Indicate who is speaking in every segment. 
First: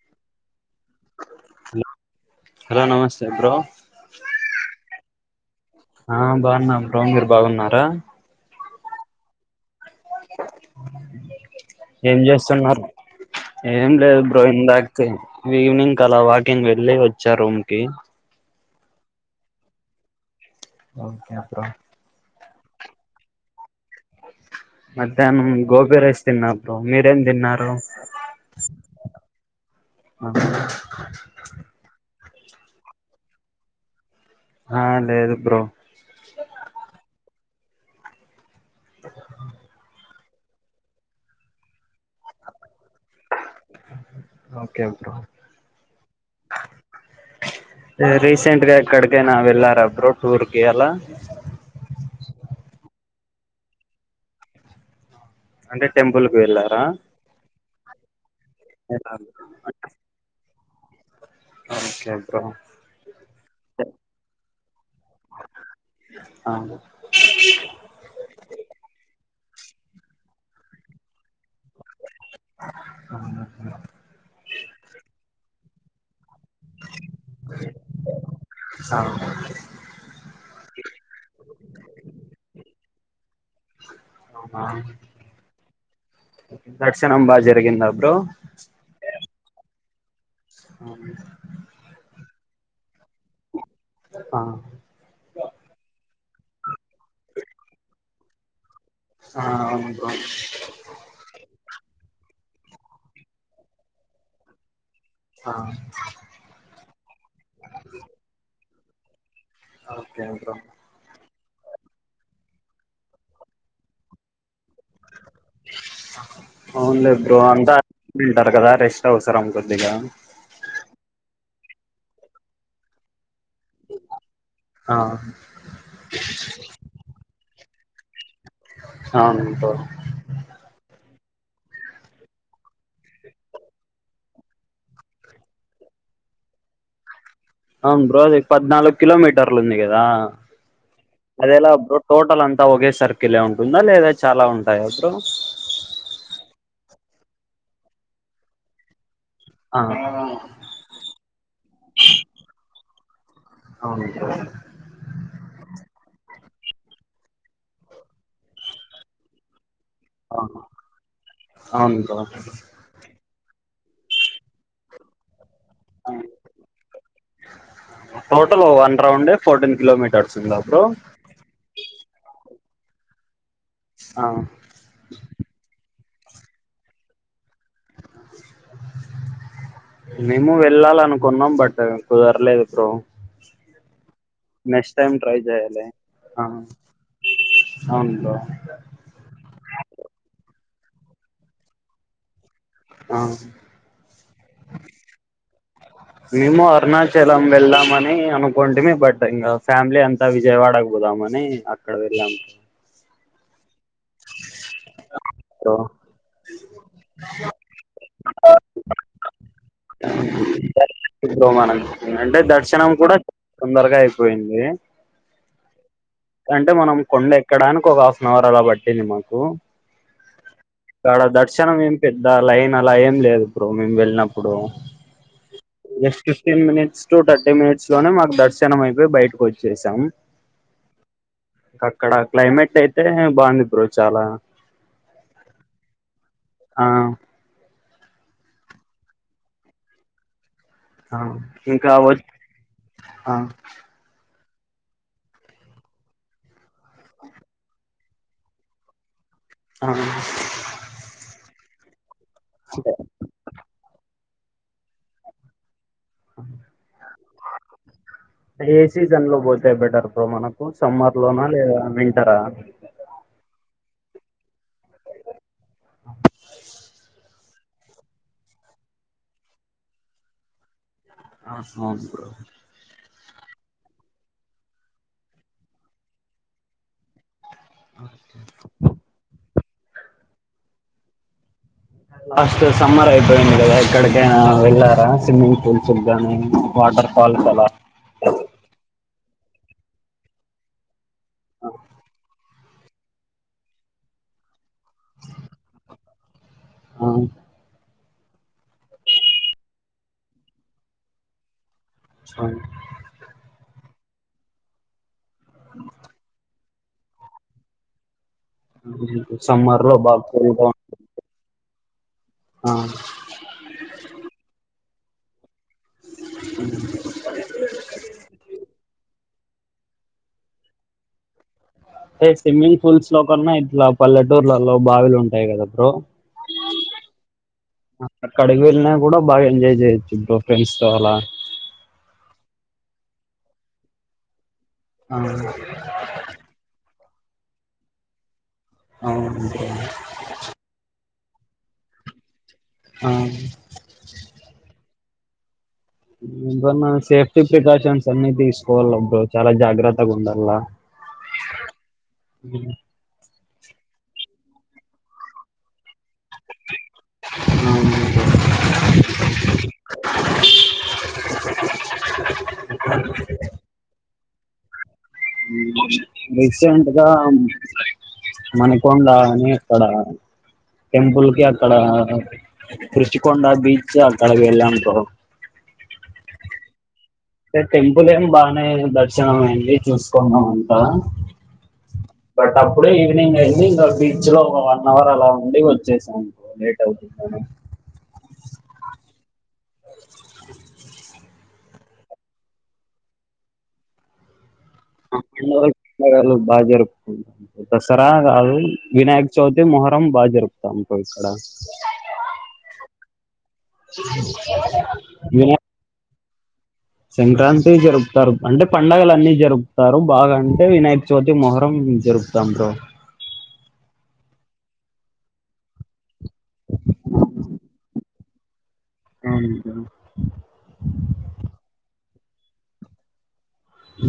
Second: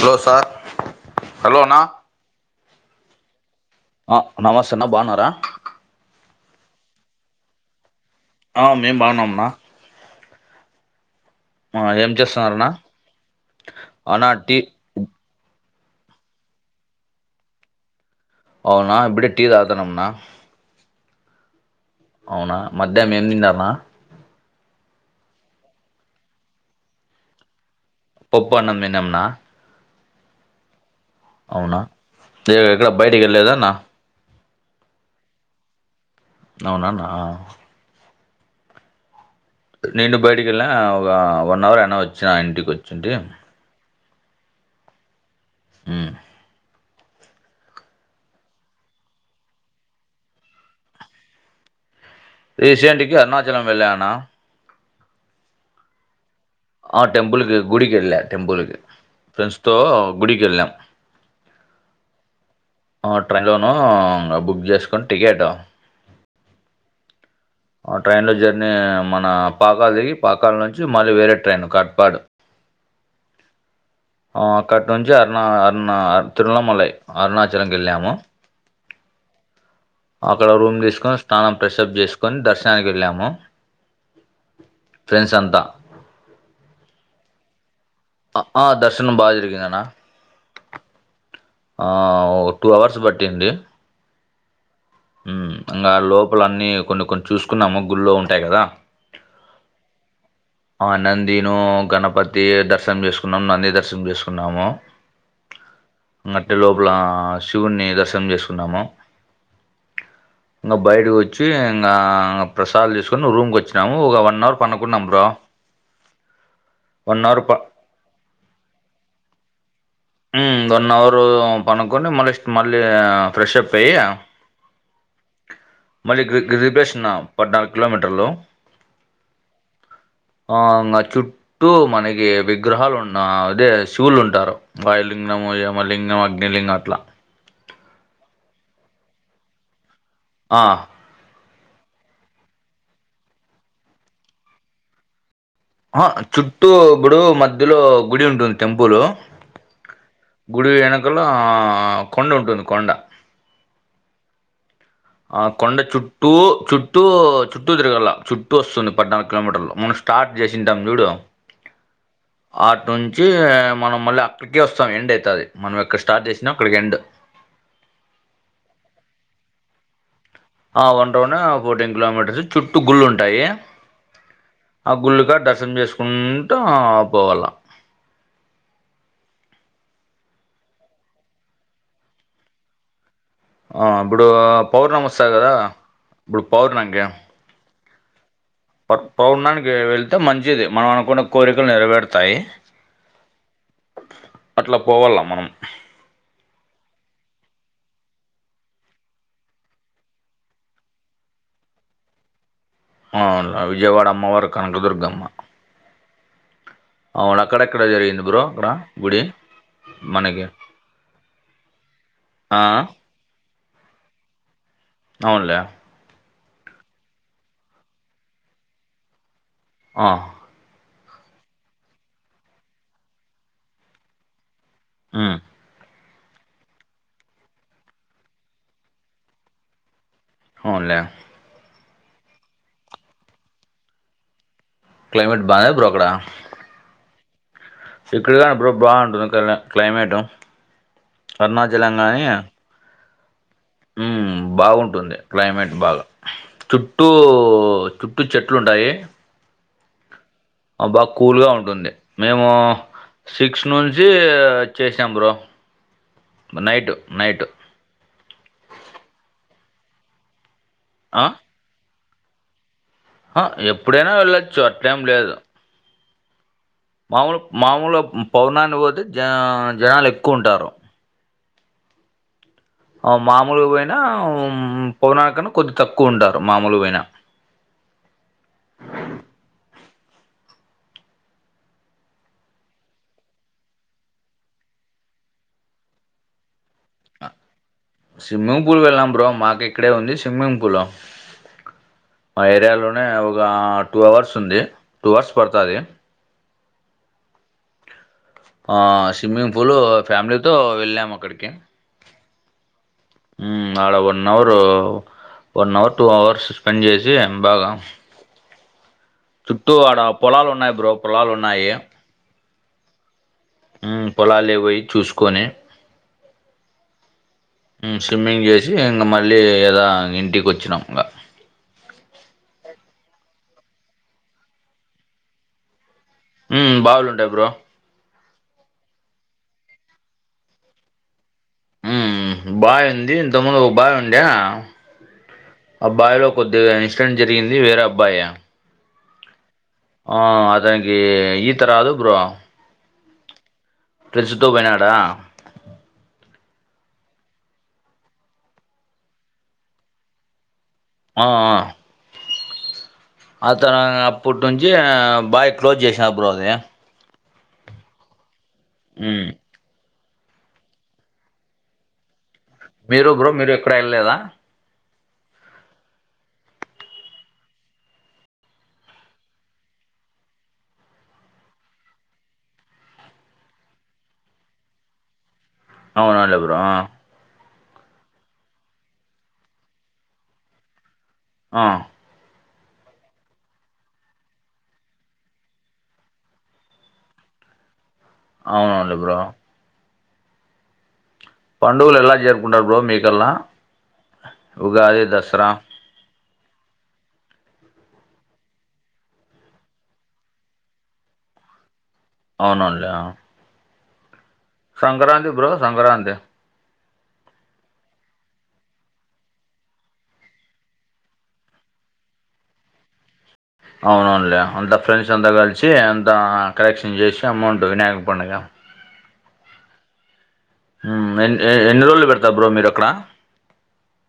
Speaker 1: dosa hello నా
Speaker 2: hello నమస్తే bro
Speaker 1: ఆ నమస్తే అన్నా బాన్నరా
Speaker 2: ఆ బాగున్నాం బ్రో మీరు బాగున్నారా
Speaker 1: ఆ మేం బాగున్నాం నా
Speaker 2: ఏం జేస్తున్నారు
Speaker 1: అవునా టీ
Speaker 2: ఈవినింగ్ కి అలా వాకింగ్ వెళ్లి వచ్చా రూమ్ కి
Speaker 1: అవునా ఇబ్బుడే టీ తాగతన్నాం నా
Speaker 2: ఓకే బ్రో
Speaker 1: అవునా మధ్యానం ఏం తిన్నారునా
Speaker 2: మధ్యానం గోబి రైస్ తిన్నాబ్రో మీరెం తిన్నారు
Speaker 1: పప్పు అన్నం తిన్నాం నా
Speaker 2: ఆ
Speaker 1: అవునా తే ఎక్కడ బయటికి వెల్లేదా అన్నా
Speaker 2: ఆ లేదు బ్రో
Speaker 1: అవునన్న ఆ
Speaker 2: ఆ
Speaker 1: నేను బయటికి వెళ్ళా ఒగ వన్ అవర్ అయినా వచ్చినా ఇంటికి వచ్చింటి
Speaker 2: ఓకే బ్రో
Speaker 1: మ్మ్
Speaker 2: రీసెంట్గా ఎక్కడికైనా వెళ్ళారా బ్రో టూర్కి అలా
Speaker 1: రీసేంటికి అరుణాచలం వెళ్ళనన్నా
Speaker 2: అంటే టెంపుల్ కి వెళ్ళారా
Speaker 1: టెంపుల్ కి గుడికి వెళ్ళా టెంపుల్కి ఫ్రెండ్స్ తో గుడికి వెళ్ళాం
Speaker 2: ఓకే బ్రో
Speaker 1: ఆ ట్రైన్లోను ఇంగ బుక్ చేసుకుని టికెట్
Speaker 2: ఆ
Speaker 1: ఆ ట్రైన్లో జర్నీ మన పాకాలు దిగి పాకాల నుంచి మళ్ళీ వేరే ట్రైన్ కట్పాడు
Speaker 2: ఆహా
Speaker 1: ఆ అక్కటి నుంచి అరుణ అరుణ తిరువనమలై అరుణాచలంకి వెళ్ళాము ఆ అక్కడ రూమ్ తీసుకొని స్నానం ప్రెషప్ చేసుకొని దర్శనానికి వెళ్ళాము
Speaker 2: అవునా
Speaker 1: ఫ్రెండ్స్ అంతా
Speaker 2: దర్శనం బా జరిగిందా బ్రో
Speaker 1: ఆ దర్శనం బాగ జరిగిందనా
Speaker 2: ఆ
Speaker 1: ఆ ఓ టూ అవర్స్ బట్టింది
Speaker 2: ఆ
Speaker 1: మ్మ్ ఇంగా లోపల అన్ని కొన్ని కొన్ని చూసుకున్నాము గుళ్ళో ఉంటాయి గదా
Speaker 2: ఆ అవును బ్రో
Speaker 1: ఆ నందిను గణపతి దర్శనం చేసుకున్నాము నంది దర్శనం చేసుకున్నాము
Speaker 2: ఆ
Speaker 1: ఇంగట్లే లోపల శివుణ్ణి దర్శనం చేసుకున్నాము
Speaker 2: ఓకె బ్రో
Speaker 1: ఇంగ బయటకి వచ్చి ఇంగా ప్రసాదాలు తీసుకొని రూమ్ కి వచ్చినాము ఒగ వన్ అవర్ పనుకున్నాం బ్రో
Speaker 2: అవునులే
Speaker 1: వన్
Speaker 2: బ్రో
Speaker 1: అవర్ ప
Speaker 2: అంతా [inaudible] టారు కదా రెస్ట్ అవసరం కొద్దిగా
Speaker 1: ఉమ్మ్ వన్ అవరు పనుకొని మళ్ళ ఇస్ట్ మళ్ళీ ఫ్రెష్ప్ పెయి
Speaker 2: ఆ
Speaker 1: మళ్ళీ గిరి గిరి ప్రదక్షిణ పద్నాలుగు కిలోమీటర్లు
Speaker 2: అవును బ్రో
Speaker 1: ఆ ఇంగ చుట్టూ మనకి విగ్రహాలు ఉన్నా అదే శివుళ్ళు ఉంటారు వాయులింగము యమలింగము అగ్నిలింగ అట్లా
Speaker 2: అవును బ్రో అది పద్నాలుగు కిలోమీటర్లు ఉంది కదా
Speaker 1: ఆ
Speaker 2: అదెలా బ్రో టోటల్ అంతా ఒకే సర్కిలే ఉంటుందా లేదా చాలా ఉంటాయా బ్రో
Speaker 1: ఆహ‌ చుట్టూ ఇప్పుడు మధ్యలో గుడి ఉంటుంది టెంపులు
Speaker 2: ఆ
Speaker 1: గుడి ఎనుకల్ల కొండ ఉంటుంది కొండ
Speaker 2: అవును బ్రో
Speaker 1: ఆ కొండ చుట్టూ చుట్టూ చుట్టూ తిరగల చుట్టూ వస్తుంది పద్నాలుగు కిలోమీటర్లు మన స్టార్ట్
Speaker 2: ఆ
Speaker 1: చేసింటాం చూడు
Speaker 2: అవును బ్రో
Speaker 1: అ టునుంచి మనం మళ్ళీ అక్కడికే వస్తాం ఎండ్ అయితది మనం ఎక్కడ స్టార్ట్ చేసినం అక్కడికి ఎండ్
Speaker 2: టోటల్ వన్ రౌండే ఫోర్టీన్ కిలోమీటర్
Speaker 1: ఆ వన్ రౌండే ఫోర్టీన్ కిలోమీటర్స్ చుట్టూ గుళ్ళు ఉంటాయి
Speaker 2: ఆ
Speaker 1: ఆ గుళ్ళు కాడ దర్శనం చేసుకుంటూ పోవల్ల
Speaker 2: మేము వెళ్ళాలనుకున్నాం బట్ కుదర్లేదు బ్రో
Speaker 1: ఆ ఇప్పుడు
Speaker 2: నెక్స్ట్
Speaker 1: పౌర్ణమి
Speaker 2: టైం
Speaker 1: వస్తాది
Speaker 2: ట్రై
Speaker 1: కదా
Speaker 2: చేయాలి ఆ
Speaker 1: ఇప్పుడు పౌర్ణమికి
Speaker 2: అవును బ్రో
Speaker 1: బట్ పౌర్ణానికి వెళ్తే మంచిది మనం అనుకున్న కోరికలు నెరవేరుతాయి
Speaker 2: ఆ
Speaker 1: అట్లా పోవాల మనం
Speaker 2: మేము అరుణాచలం వెళ్దామని అనుకుంటిమి బట్ ఇంగ ఫ్యామిలీ అం త విజయవాడకు పోదామని అక్కడ వెళ్ళాం
Speaker 1: అవున్లే విజయవాడ అమ్మ వారు కనకదుర్గమ్మ
Speaker 2: లో
Speaker 1: అవును అక్కడెక్కడ జరిగింది బ్రో అక్కడ గుడి మనకి
Speaker 2: జరిగింది బ్రో మనం అంటే
Speaker 1: ఆ
Speaker 2: దర్శనం కూడా తొందరగా అయిపోయింది
Speaker 1: అవున్లే
Speaker 2: అంటే మనం కొండ ఎక్కడానికి ఒక హాఫ్ అన్ అవర్ అలా పట్టింది మాకు
Speaker 1: ఆ
Speaker 2: అక్కడ దర్శనం ఏం పెద్ద లైన్ అలా ఏం లేదు బ్రో మేమ్ వెళ్ళినప్పుడు
Speaker 1: ఉమ్మ్
Speaker 2: just fifteen minutes to thirty minutes లోనే మాకు దర్శనం అయిపోయి బయటకు వచ్చేసాం
Speaker 1: అవున్లే
Speaker 2: ఇంక అక్కడ క్లైమేట్ అయితే బాగుంది బ్రో చాలా
Speaker 1: క్లైమేట్ బాగుందా బ్రో అక్కడ
Speaker 2: ఆ
Speaker 1: ఇక్కడ కానీ బ్రో బాగుంటది క్ల క్లైమేటు
Speaker 2: ఆ ఇంకా వ ఆ
Speaker 1: ఉమ్మ్ బాగుంటుంది క్లైమేట్ బాగా చుట్టూ చుట్టూ చెట్లు ఉంటాయి
Speaker 2: ఆ
Speaker 1: అబ్బా కూల్ గా ఉంటుంది మేము సిక్స్ నుంచి చేసాం బ్రో నైటు నైటు
Speaker 2: ఏ సిజన్లో బోతే బెటర్ మనకు కు సమ్మర్
Speaker 1: ఆ
Speaker 2: లోనా లేదా వింటరా
Speaker 1: ఆ ఎప్పుడైనా వెళ్ళొచ్చు అట్లెం లేదు మామూలు మామూలు పౌర్ణానికి పోతే జ జనాలు ఎక్కువ ఉంటారు
Speaker 2: [unintelligible]
Speaker 1: ఆ మామూలుగా పోయిన పౌర్ణాణికన్న కొద్ది తక్కువ ఉంటారు మామూలు పోయిన
Speaker 2: అస్ట్ సమ్మర్ అయిపోయింది కదా ఎక్కడికి అయిన వెళ్ళారా స్విమ్మింగ్ పూల్స్ కి గాని వాటర్ ఫాల్స్ అలా
Speaker 1: స్విమ్మింగ్ పూల్ వెళ్ళాం బ్రో మాకు ఇక్కడే ఉంది స్విమ్మింగ్ పూలు
Speaker 2: అవున
Speaker 1: మా ఏరియాలోనే ఒక టూ అవర్స్ ఉంది టూ అవర్స్ పడతాది
Speaker 2: అవున్
Speaker 1: ఆ స్విమ్మింగ్ పూలు ఫ్యామిలీతో వెళ్ళాము అక్కడికి
Speaker 2: అవున్
Speaker 1: మ్మ్ ఆడ one hour one hour two hours పని చేేసి బాగా
Speaker 2: [unintelligible]
Speaker 1: చుట్టూ
Speaker 2: లో
Speaker 1: ఆడ
Speaker 2: బాగా
Speaker 1: పొలాలు
Speaker 2: కూల్ గా
Speaker 1: ఉన్నాయి బ్రో పొలాలు ఉన్నాయి
Speaker 2: ఆ
Speaker 1: మ్మ్ పొలాల్లోకి పొయ్యి చూసుకొని మ్మ్ స్విమ్మింగ్ చేసి ఇంగ మళ్ళీ ఏదో ఇంటికి వచ్చినాం ఇంకా
Speaker 2: అంటే స్విమ్మింగ్ పూల్స్ లో కన్నా ఇట్లా పల్లెటూర్లలో బావిలు ఉంటాయి కదా బ్రో
Speaker 1: మ్మ్ బావులు ఉంటాయి బ్రో
Speaker 2: ఆ అక్కడికి వెళ్ళినా కూడా బా ఎంజాయ్ చేయొచ్చు బ్రో ఫ్రెండ్స్ తో అలా
Speaker 1: మ్మ్ బావి ఉంది ఇంతకుముందు ఒక బావి ఉండే
Speaker 2: అవున
Speaker 1: ఆ బావిలో కొద్దిగా ఇన్సిడెంట్ జరిగింది వేరే అబ్బాయి
Speaker 2: అవునండి
Speaker 1: ఆ అతనికి ఈత రాదు బ్రో
Speaker 2: ఆ
Speaker 1: ఫ్రెండ్స్ తో పోయినాడా
Speaker 2: ఎంటివన్న సేఫ్టీ ప్రికాషన్స్ అన్ని తీసుకోవాల బ్రో చాలా జాగ్రత్తగా ఉండల్ల
Speaker 1: ఆ ఆ అతర అప్పుట్ నుంచి బాయ్ క్లోజ్ చేసినారు బ్రో అది
Speaker 2: అవున
Speaker 1: మ్మ్ మీరు బ్రో మీరు ఎక్కడ వెళ్ళలేదా
Speaker 2: రీసెంట్గా మనకొండ అని అక్కడ టెంపుల్ కి అక్కడ రుషికొండ బీచ్ అక్కడకి వెళ్ళాం బ్రో
Speaker 1: అవునలే బ్రో
Speaker 2: ఏ టెంపుల్ ఏం బాగానే దర్శనం అయింది చూసుకున్నాం అంతా
Speaker 1: ఆ
Speaker 2: బట్ అప్పుడే ఈవినింగ్ అయింది ఇంగా బీచ్ లో ఒక వన్ అవర్ అలా ఉండి వచ్చేసాము లేట్ అవుతుంది గదా
Speaker 1: అవునండి బ్రో పండుగలు ఎలా జరుపుకుంటారు బ్రో మీకల్లా ఉగాది దసరా
Speaker 2: మా ఊర్లో బా జరుపుకుంటారు దసరా గాదు వినాయక చవితి మొహరం బా జరుపుతాం బ్రొ ఇక్కడ
Speaker 1: అవునవును లే ఆ
Speaker 2: [unintelligible]
Speaker 1: సంక్రాంతి బ్రో
Speaker 2: వినాయక
Speaker 1: సంక్రాంతి
Speaker 2: సంక్రాంతి జరుపుతారు అంటే పండుగలన్నీ జరుపుతారు బాగా అంటే వినాయక చవితి మొహరం జరుపుత తందూర్
Speaker 1: అవునవునులే అంతా ఫ్రెండ్స్ అంతా కలిసి అంతా కలెక్షన్ చేసి అమౌంట్ వినాయక పండుగ
Speaker 2: అవును బ్రో
Speaker 1: మ్మ్ ఎన్ని ఎన్ని రోజులు పెడతారు బ్రో మీరక్కడ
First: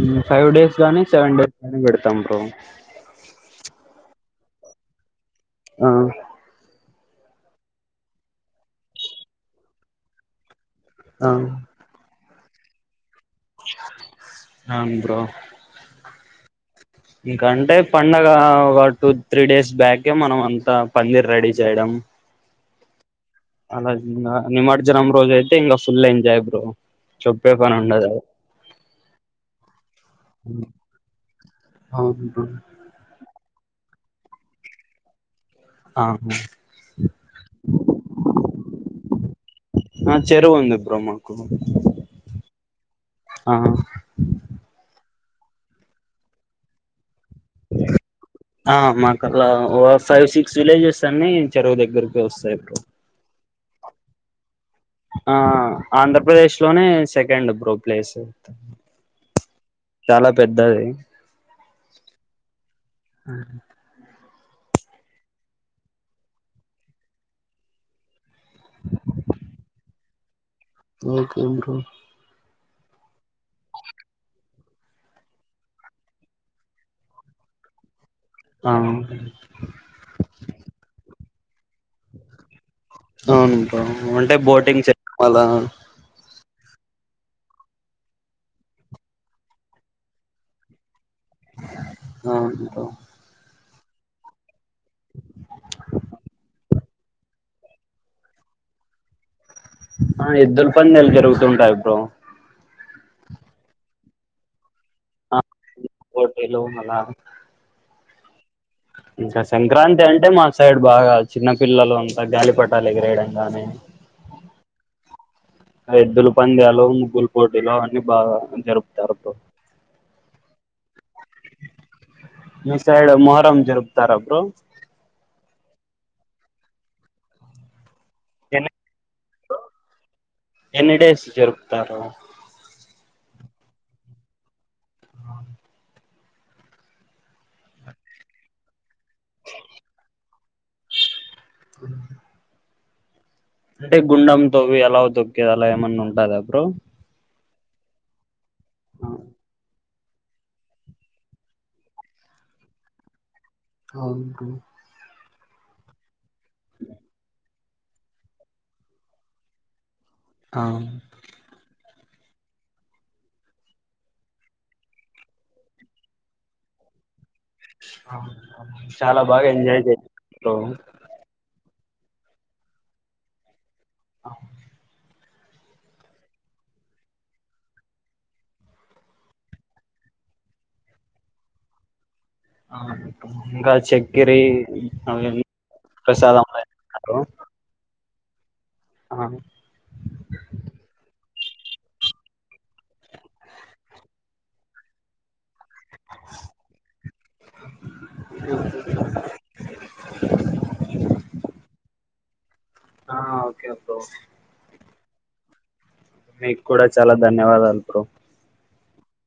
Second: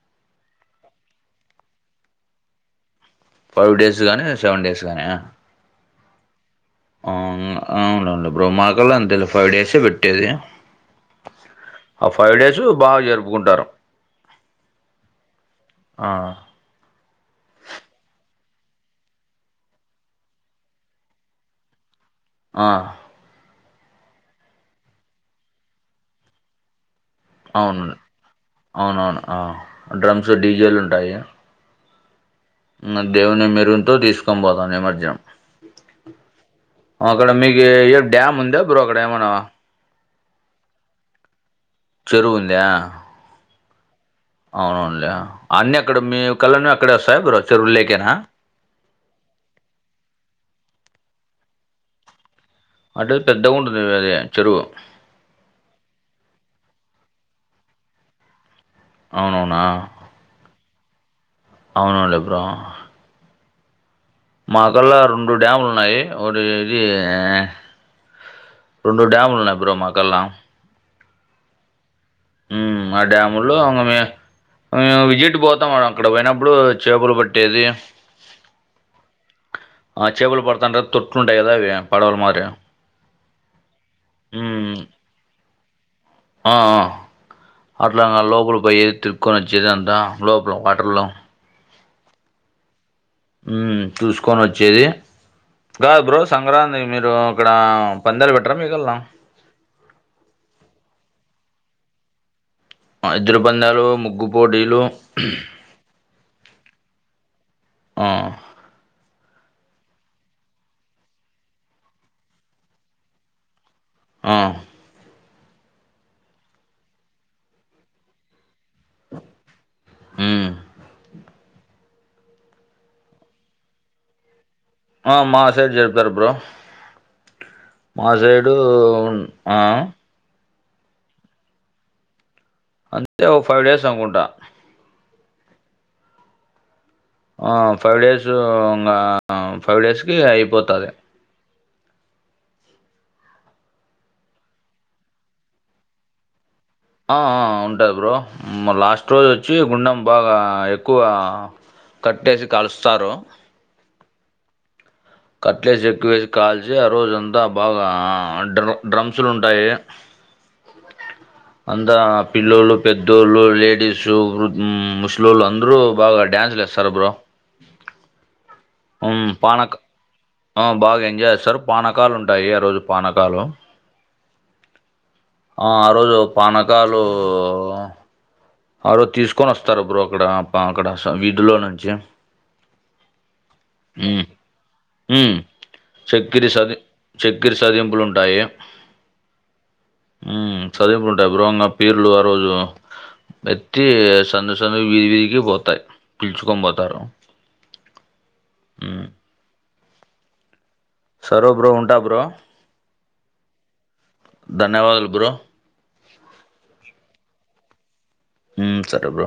Speaker 2: మ్మ్ ఫైవ్ డేస్ గాని సెవెన్ డేస్ గానీ పెడతాం బ్రో
Speaker 1: ఫైవ్ డేస్ గానీ సెవెన్ డేస్ గానీయా
Speaker 2: ఆ
Speaker 1: ఆ అవునవును లే బ్రో మాకళ్ళంతేలే ఫైవ్ డేసే పెట్టేది
Speaker 2: అవును
Speaker 1: ఆ ఫైవ్ డేసు బాగా జరుపుకుంటారు
Speaker 2: అవును బ్రో
Speaker 1: ఆ
Speaker 2: ఇంకంటే పండగ ఒగ టూ త్రీ డేస్ బ్యాకే మనం అంతా పందిర్ రెడీ చేయడం
Speaker 1: ఆ
Speaker 2: అలా నిమర్జనం రోజయితే ఇంగా ఫుల్ ఎంజాయ్ బ్రో చెప్పే పని
Speaker 1: అవును
Speaker 2: ఉండదు
Speaker 1: అవునవును డ్రమ్స్ డీజేలుంటాయి
Speaker 2: అవును బ్రో
Speaker 1: ఇంగ దేవుని మెరుగుతో తీసుకొని పోతాం నిమర్జనం
Speaker 2: ఆ
Speaker 1: అక్కడ మీకు ఏ డ్యామ్ ఉందా బ్రో అక్కడ ఏమనా
Speaker 2: ఆ చెరువుంది బ్రో మాకు
Speaker 1: చెరువుందా
Speaker 2: ఆ
Speaker 1: అవున్లే అన్నీ అక్కడ మీకళ్ళనే అక్కడే వస్తాయి బ్రో చెరువులేకేనా
Speaker 2: ఆ మాకల్లా ఓ ఫైవ్ సిక్స్ విలేజెస్ అన్ని చెరువు దగ్గరకి వస్తాయి బ్రో
Speaker 1: అట్లయితే పెద్దగా ఉంటుంది మీది చెరువు
Speaker 2: ఆ ఆంధ్రప్రదేశ్ లోనే సెకండ్ బ్రో ప్లేసు
Speaker 1: అవునవునా
Speaker 2: చాలా పెద్దది
Speaker 1: అవునవును లే బ్రో
Speaker 2: అహ్
Speaker 1: మా కల్లా రెండు డ్యాములు ఉన్నాయి ఒకటి ఇది రెండూ డ్యాములు ఉన్నాయి బ్రో మాకల్లా
Speaker 2: ఓకే బ్రో
Speaker 1: ఉమ్మ్ అ డ్యాములో ఇంగ మే మేము విజిట్ పోతాం ఆడ అక్కడ పోయినప్పుడు చేపలు పట్టేది
Speaker 2: ఆ
Speaker 1: ఆ చేపలు పడుతంటారు తొట్లు ఉంటాయి కదా అవి పడవలు మారి
Speaker 2: అవును బ్రో అంటే బోటింగ్ చేక్ అలా
Speaker 1: ఆఆ అట్లాంగా లోపల పోయేది తిరుక్కొని వచ్చేది అంతా లోపల వాటర్లో
Speaker 2: అవున్లే బ్రో
Speaker 1: ఉమ్మ్ చూసుకొని వచ్చేది కాదు బ్రో సంక్రాంతి మీరు అక్కడ పందేలు పెట్టరా మి కళ్ళ
Speaker 2: ఆ ఎద్దులు పందెలు జరుగుతుంటాయి బ్రో
Speaker 1: ఆ ఎద్దుల పందాలు ముగ్గుపోటీలు
Speaker 2: ఆ ముగ్గు పోటీలు మల్ల
Speaker 1: ఆ
Speaker 2: ఇంకా సంక్రాంతి అంటే మా సైడ్ బాగా చిన్నపిల్లలు అంతా గాలిపటాలు ఎగిరేయడం గానీ
Speaker 1: ఆ
Speaker 2: ఆ ఎద్దుల పంద్యాలు ముగ్గులు పోటీలు అన్నీ బాగా జరుపుతారు బ్రో
Speaker 1: ఉమ్మ్
Speaker 2: మీ సైడు మొహరం జరుపుతారా బ్రో
Speaker 1: ఆ మా సైడు జరుపుతారు బ్రో మా సైడు
Speaker 2: ఎన్ని
Speaker 1: ఆ
Speaker 2: ఎన్ని డేస్ జరుపుతారు
Speaker 1: అంతే ఒక ఫైవ్ డేస్ అనుకుంటా ఆ ఫైవ్ డేస్ ఇంగ ఫైవ్ డేస్‌కి అయిపోతాది
Speaker 2: అంటే గుండం తోవి అలవ్ తొక్కేది అలా ఏమన్నా ఉంటదా బ్రో
Speaker 1: ఆ ఆ ఉంటది బ్రో లాస్ట్ రోజు వచ్చి గుండం బాగా ఎక్కువ కట్టేసి కలుస్తారు
Speaker 2: అవును బ్రో
Speaker 1: కట్లేసి ఎక్కువేసి కాల్చి ఆ రోజంతా బాగా డ్ర డ్రమ్సులు ఉంటాయి
Speaker 2: ఆ
Speaker 1: అంతా పిల్లోళ్ళు పెద్దోళ్ళు లేడీస్ వృ ముసలోళ్ళు అందరుూ బాగా డ్యాన్సులు ఎ స్తారు బ్రో
Speaker 2: అవునా చాలా బాగా ఎంజాయ్ చే
Speaker 1: ఆ బాగా ఎంజాయ్ చేస్తారు పానకాలు ఉంటాయి ఆరోజు పానకాలు
Speaker 2: ఆ
Speaker 1: ఆ ఆరోజు పానకాలు ఆరోజు తీసుకొని వస్తారు బ్రో అక్కడ ప అక్కడ వీధులో నుంచి
Speaker 2: ఆ ఇంకా చక్కెరి
Speaker 1: ఉమ్మ్
Speaker 2: అవన్నీ ప్రసాదం
Speaker 1: చెక్కిరి సది చెక్కిరి సదివింపులు ఉంటాయి
Speaker 2: ఆ
Speaker 1: ఉమ్మ్ సదివింపులు ఉంటాయి బ్రో ఇంగ పీర్లు ఆరోజు ప్రతి సందు సందు వీధి వీధికి పోతాయి పిలుచుకని పోతారు ఉమ్ సరో బ్రో ఉంటా బ్రో
Speaker 2: ఆ ఓకే బ్రో
Speaker 1: ధన్యవాదాలు బ్రో
Speaker 2: మీకు కూడా చాలా ధన్యవాదాలు బ్రో
Speaker 1: హ్మ్మ్ సరే బ్రో